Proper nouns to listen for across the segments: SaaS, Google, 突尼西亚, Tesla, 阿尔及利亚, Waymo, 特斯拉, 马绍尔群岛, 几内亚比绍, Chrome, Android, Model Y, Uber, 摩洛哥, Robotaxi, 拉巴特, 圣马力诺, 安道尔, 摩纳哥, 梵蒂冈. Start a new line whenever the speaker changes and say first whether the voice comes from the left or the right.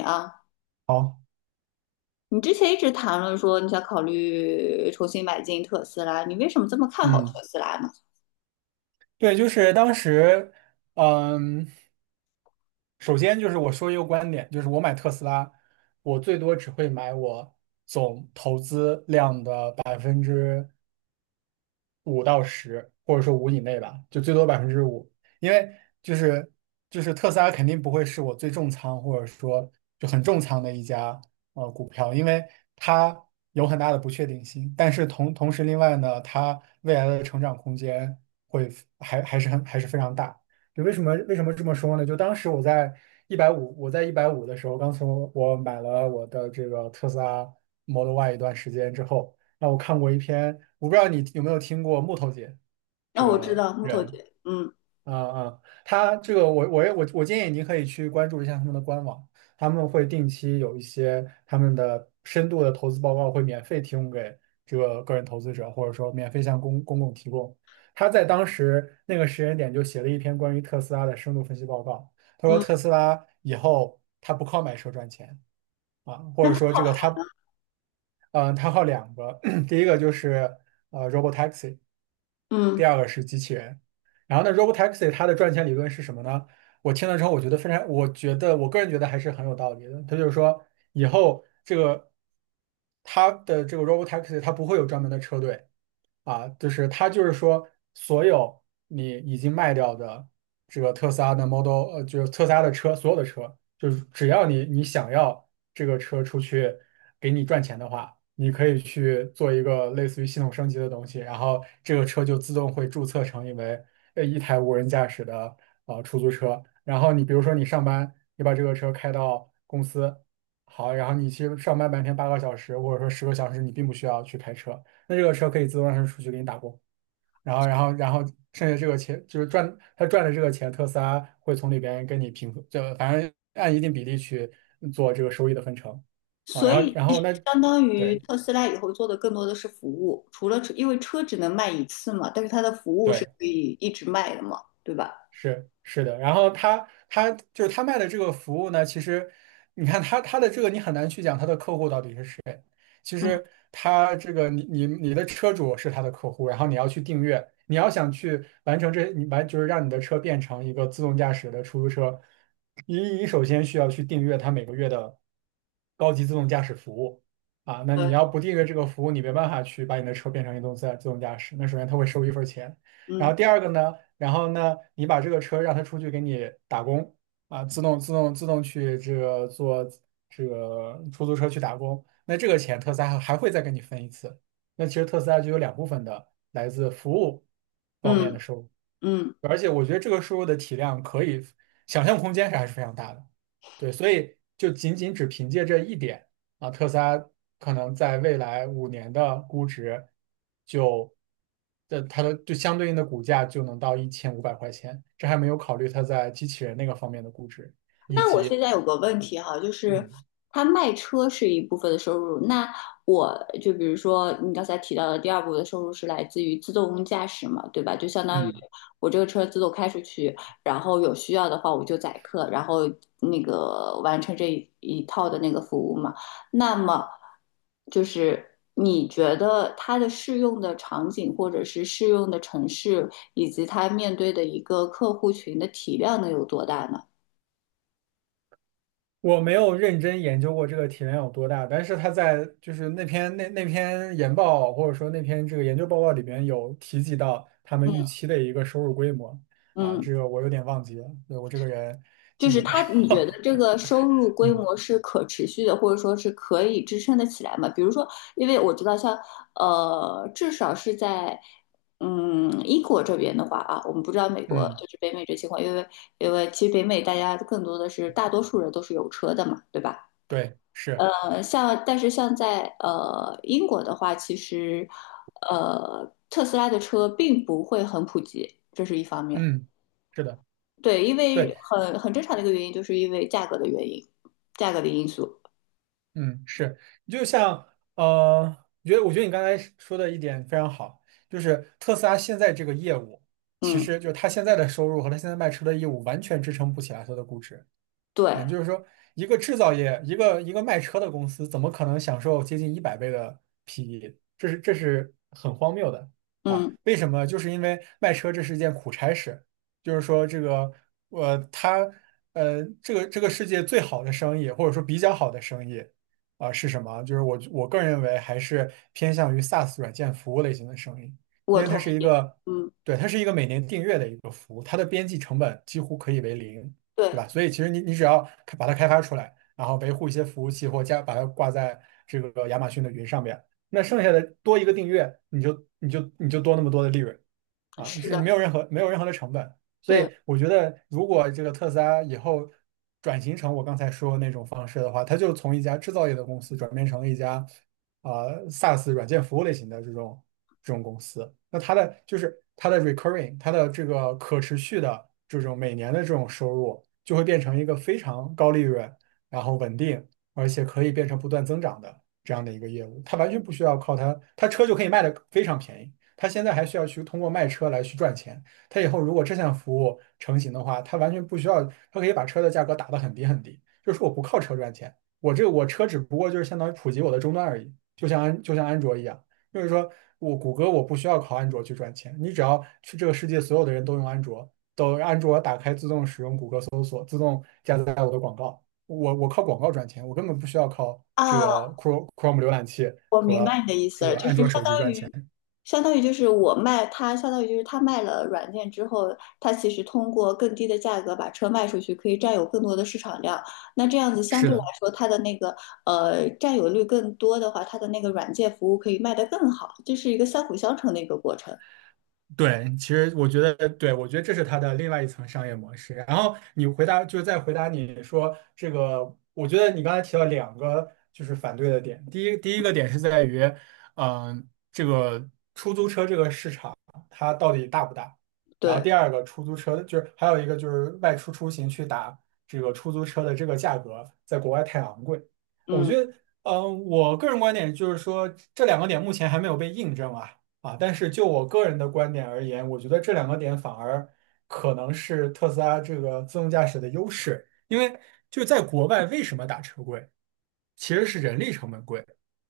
left: 啊，
right: 好，
left: 你之前一直谈论说你想考虑重新买进特斯拉，你为什么这么看好特
right: 嗯，
left: 斯拉呢？
right: 对，就是当时，嗯，首先就是我说一个观点，就是我买特斯拉，我最多只会买我总投资量的5%到10%，或者说五以内吧，就最多百分之五，因为就是就是特斯拉肯定不会是我最重仓或者说就很重仓的一家股票，因为它有很大的不确定性。但是同时，另外呢，它未来的成长空间会还是非常大。就为什么这么说呢？就当时我在一百五，我在一百五的时候，刚从我买了我的这个特斯拉 Model Y 一段时间之后，那我看过一篇，我不知道你有没有听过木头姐这
left: 那我知
right: 个
left: 道木头
right: 人，
left: 姐，嗯
right: 啊，他这个我也我建议你可以去关注一下他们的官网，他们会定期有一些他们的深度的投资报告会免费提供给这个个人投资者，或者说免费向公共提供。他在当时那个时间点就写了一篇关于特斯拉的深度分析报告，他说
left: 嗯
right: 特斯拉以后他不靠买车赚钱啊，或者说这个他他靠两个，第一个就是Robotaxi。
left: 嗯，
right: 第二个是机器人。然后呢，Robotaxi 它的赚钱理论是什么呢？我听了之后，我觉得非常，我觉得我个人觉得还是很有道理的。它就是说，以后这个它的这个 Robotaxi 它不会有专门的车队，啊，就是它就是说，所有你已经卖掉的这个特斯拉的 Model，就是特斯拉的车，所有的车，就是只要你想要这个车出去给你赚钱的话，你可以去做一个类似于系统升级的东西，然后这个车就自动会注册成一为一台无人驾驶的出租车。然后你比如说你上班，你把这个车开到公司，好，然后你其实上班白天8个小时或者说10个小时，你并不需要去开车。那这个车可以自动让它出去给你打工，然后剩下这个钱就是赚，他赚的这个钱，特斯拉会从里边跟你平分，就反正按一定比例去做这个收益的分成啊。
left: 所
right: 然后，
left: 以
right: 然
left: 其实
right: 后那
left: 相当于
right: 对
left: 特斯拉以后做的更多的是服务，除了车，因为车只能卖一次嘛，但是它的服务是
right: 对，
left: 可以一直卖的嘛，对吧？
right: 是是的，然后他就是他卖的这个服务呢，其实你看他的这个你很难去讲他的客户到底是谁。其
left: 嗯，
right: 实他这个你的车主是他的客户，然后你要去订阅，你要想去完成这你完就是让你的车变成一个自动驾驶的出租车，你首先需要去订阅他每个月的高级自动驾驶服务啊。那你
left: 对，
right: 要不订阅这个服务，你没办法去把你的车变成一动自自动驾驶，那首先他会收一份钱。然
left: 嗯
right: 后第二个呢？然后呢，你把这个车让他出去给你打工啊，自动去这个坐这个出租车去打工，那这个钱特斯拉还会再给你分一次。那其实特斯拉就有两部分的来自服务方面的
left: 嗯
right: 收入。
left: 嗯。
right: 而且我觉得这个输入的体量可以想象空间是还是非常大的，对，所以就仅仅只凭借这一点啊，特斯拉可能在未来5年的估值就的它的就相对应的股价就能到1500块钱，这还没有考虑它在机器人那个方面的估值以
left: 那我
right: 及
left: 现在有个问题哈，就是
right: 嗯
left: 他卖车是一部分的收入，那我就比如说你刚才提到的第二部分的收入是来自于自动驾驶嘛，对吧？就相当于
right: 嗯。
left: 我这个车自动开出去，然后有需要的话我就载客，然后那个完成这一套的那个服务嘛。那么就是你觉得它的适用的场景或者是适用的城市，以及它面对的一个客户群的体量能有多大呢？
right: 我没有认真研究过这个体量有多大，但是他在就是那篇研报或者说那篇这个研究报告里边有提及到他们预
left: 嗯
right: 期的一个收入规模啊，
left: 嗯。
right: 这个我有点忘记了，对，我这个人
left: 就
right: 记
left: 是
right: 性不太
left: 他，你觉得
right: 好。
left: 这个收入 规
right: 嗯
left: 模是可持续的，或者说是可以支撑得起来吗？比如说，因为我知道像至少是在英国这边的话啊，我们不知道美国
right: 嗯，
left: 就是北美这情况，因为其实北美大家更多的是大多数人都是有车的嘛，对吧？
right: 对，是，
left: 像但是像在英国的话，其实特斯拉的车并不会很普及，这是一方面。
right: 嗯，是的，
left: 对，因为
right: 对，
left: 很正常的一个原因，就是因为价格的原因，价格的因素。
right: 嗯，是，就像我觉得你刚才说的一点非常好，就是特斯拉现在这个业务，其
left: 嗯，
right: 实就是它现在的收入和它现在卖车的业务完全支撑不起来它的估值。
left: 对，
right: 啊，就是说，一个制造业，一个卖车的公司，怎么可能享受接近100倍的 PE？这是很荒谬的啊！
left: 嗯，
right: 为什么？就是因为卖车这是一件苦差事，就是说这个，它，这个世界最好的生意，或者说比较好的生意，啊、是什么？就是我个人认为还是偏向于 SaaS 软件服务类型的生意，因
left: 我
right: 为
left: 同
right: 它是一
left: 意。
right: 个，
left: 嗯，
right: 对，它是一个每年订阅的一个服务，它的边际成本几乎可以为零。
left: 对，
right: 对吧？所以其实你只要开把它开发出来，然后维护一些服务器或加把它挂在这个亚马逊的云上面，那剩下的多一个订阅，你就多那么多的利润。啊，
left: 是
right: 是没
left: 的，
right: 有任何没有任何的成本，所以
left: 对
right: 我觉得，如果这个特斯拉以后转型成我刚才说的那种方式的话，它就从一家制造业的公司转变成了一家啊、SaaS 软件服务类型的这种公司，那它的就是它的 recurring，它的这个可持续的这种每年的这种收入，就会变成一个非常高利润，然后稳定，而且可以变成不断增长的这样的一个业务，它完全不需要靠它，它车就可以卖的非常便宜。他现在还需要去通过卖车来去赚钱。他以后如果这项服务成型的话，他完全不需要，他可以把车的价格打得很低很低，就是我不靠车赚钱，我这我车只不过就是相当于普及我的终端而已，就像安卓一样，就是说我谷歌我不需要靠安卓去赚钱，你只要去这个世界所有的人都用安卓，都安卓打开自动使用谷歌搜索，自动加载我的广告，我靠广告赚钱，我根本不需要靠这个
left: 啊
right: Chrome 浏览器和这
left: ，sir，
right: 个
left: 就
right: 安
left: 是
right: 卓
left: 相
right: 手机赚钱。
left: 相当于就是我卖他，相当于就是他卖了软件之后，他其实通过更低的价格把车卖出去，可以占有更多的市场量。那这样子相
right: 是
left: 对来
right: 的。
left: 说，它的那个占有率更多的话，它的那个软件服务可以卖得更好，这是一个相辅相成的一个过程。
right: 对，其实我觉得，对，我觉得这是它的另外一层商业模式。然后你回答，就是再回答你说这个，我觉得你刚才提到两个就是反对的点。第一，第一个点是在于，这个出租车这个市场它到底大不大？然后
left: 对，
right: 第二个，出租车就是还有一个就是外出出行去打这个出租车的这个价格，在国外太昂贵。我
left: 嗯。
right: 觉得，我个人观点就是说，这两个点目前还没有被印证啊。啊，但是就我个人的观点而言，我觉得这两个点反而可能是特斯拉这个自动驾驶的优势，因为就在国外为什么打车贵，其实是人力成本贵，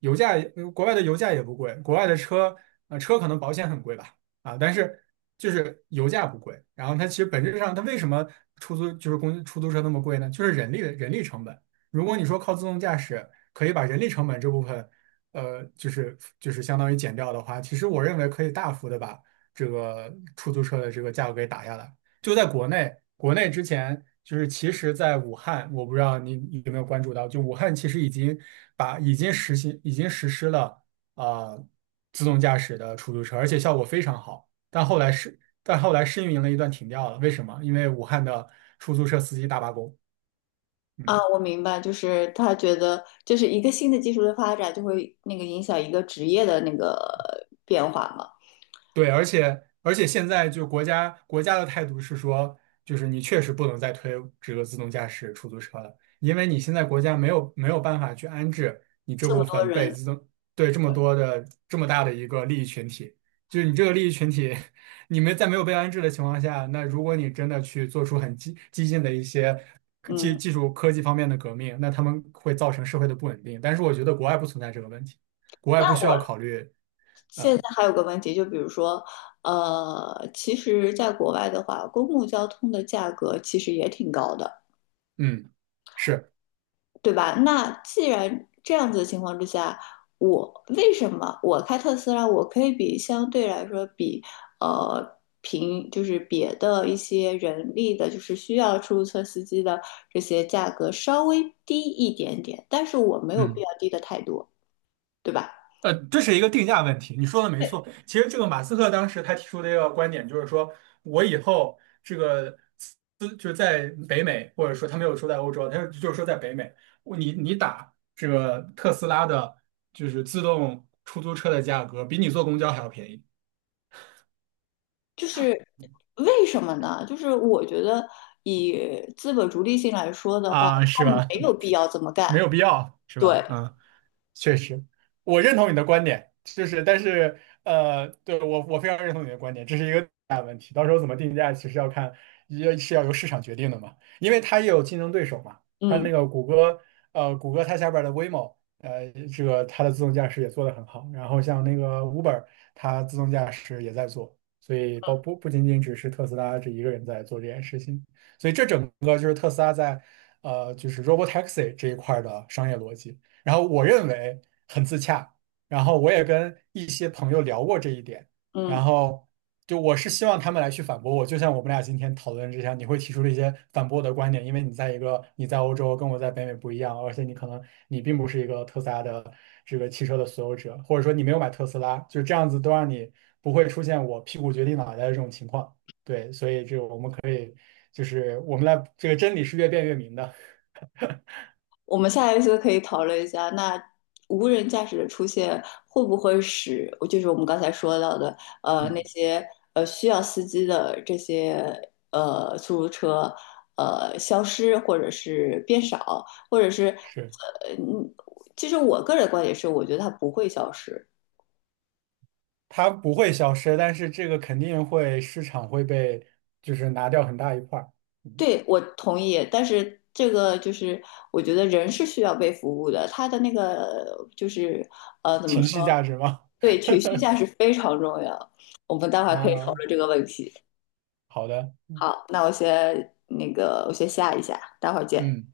right: 油价也国外的油价也不贵，国外的车车可能保险很贵吧，啊，但是就是油价不贵，然后它其实本质上它为什么出租就是公出租车那么贵呢？就是人力成本。如果你说靠自动驾驶可以把人力成本这部分就是相当于减掉的话，其实我认为可以大幅的把这个出租车的这个价格给打下来。就在国内，国内之前就是其实，在武汉，我不知道你有没有关注到，就武汉其实已经把已经实行已经实施了啊、呃自动驾驶的出租车，而且效果非常好。但后来试运营了一段停掉了，为什么？因为武汉的出租车司机大罢工。
left: 啊，
right: 嗯。
left: 我明白，就是他觉得，就是一个新的技术的发展，就会那个影响一个职业的那个变化嘛。
right: 对，而且现在就国家的态度是说，就是你确实不能再推这个自动驾驶出租车了，因为你现在国家没有办法去安置你这
left: 这么
right: 部
left: 多
right: 分被
left: 人，
right: 自动对这么多的这么大的一个利益群体，就是你这个利益群体，你们在没有被安置的情况下，那如果你真的去做出很激进的一些技
left: 嗯，
right: 技术科技方面的革命，那他们会造成社会的不稳定。但是我觉得国外不存在这个问题，国外
left: 那
right: 不需要
left: 我
right: 考虑。
left: 现
right: 呃，
left: 在还有个问题，就比如说，其实在国外的话，公共交通的价格其实也挺高的。
right: 嗯。是。
left: 对吧？那既然这样子的情况之下，我为什么我开特斯拉，我可以比相对来说比就是别的一些人力的，就是需要出租车司机的这些价格稍微低一点点，但是我没有必
right: 嗯。
left: 要低的太多，对吧？
right: 这是一个定价问题，你说的没错。其实这个马斯克当时他提出的一个观点就是说，我以后这个资就是在北美，或者说他没有说在欧洲，他就是说在北美，我你打这个特斯拉的，就是自动出租车的价格，比你坐公交还要便宜。
left: 就是为什么呢？就是我觉得以资本逐利性来说的话，
right: 啊，
left: 他
right: 是吧？
left: 没有 必要这么干。
right: 没有必要，是
left: 对，
right: 吧？嗯。确实，我认同你的观点，就是但是对，我非常认同你的观点，这是一个大问题。到时候怎么定价，其实要看也是要由市场决定的嘛，因为它也有竞争对手嘛。它那
left: 嗯
right: 个谷歌，谷歌它下边儿的 Waymo，这个它的自动驾驶也做得很好。然后像那个 Uber，它自动驾驶也在做，所以包不仅仅只是特斯拉这一个人在做这件事情。所以这整个就是特斯拉在就是 Robotaxi 这一块儿的商业逻辑。然后我认为很自洽，然后我也跟一些朋友聊过这一点，
left: 嗯。
right: 然后就我是希望他们来去反驳我，就像我们俩今天讨论之下，你会提出了一些反驳我的观点，因为你在欧洲跟我在北美不一样，而且你可能你并不是一个特斯拉的这个汽车的所有者，或者说你没有买特斯拉，就这样子都让你不会出现我屁股决定脑袋的这种情况。对，所以这个我们可以就是我们来这个真理是越辩越明的，
left: 我们下一次可以讨论一下，那无人驾驶的出现会不会使，就是我们刚才说到的，呃，那
right: 嗯，
left: 些需要司机的这些出租车，消失，或者是变少，或者是
right: 是。
left: 其实我个人观点是，我觉得它不会消失。
right: 它不会消失，但是这个肯定会市场会被就是拿掉很大一块儿
left: 对，我同意，但是这个就是我觉得人是需要被服务的，他的那个就是
right: 情绪价值嘛。
left: 对，情绪 价值非常重要。我们待会儿可以讨
right: 啊，
left: 论这个问题。
right: 好的，
left: 好，那我先那个，我先下一下，待会儿见。
right: 嗯。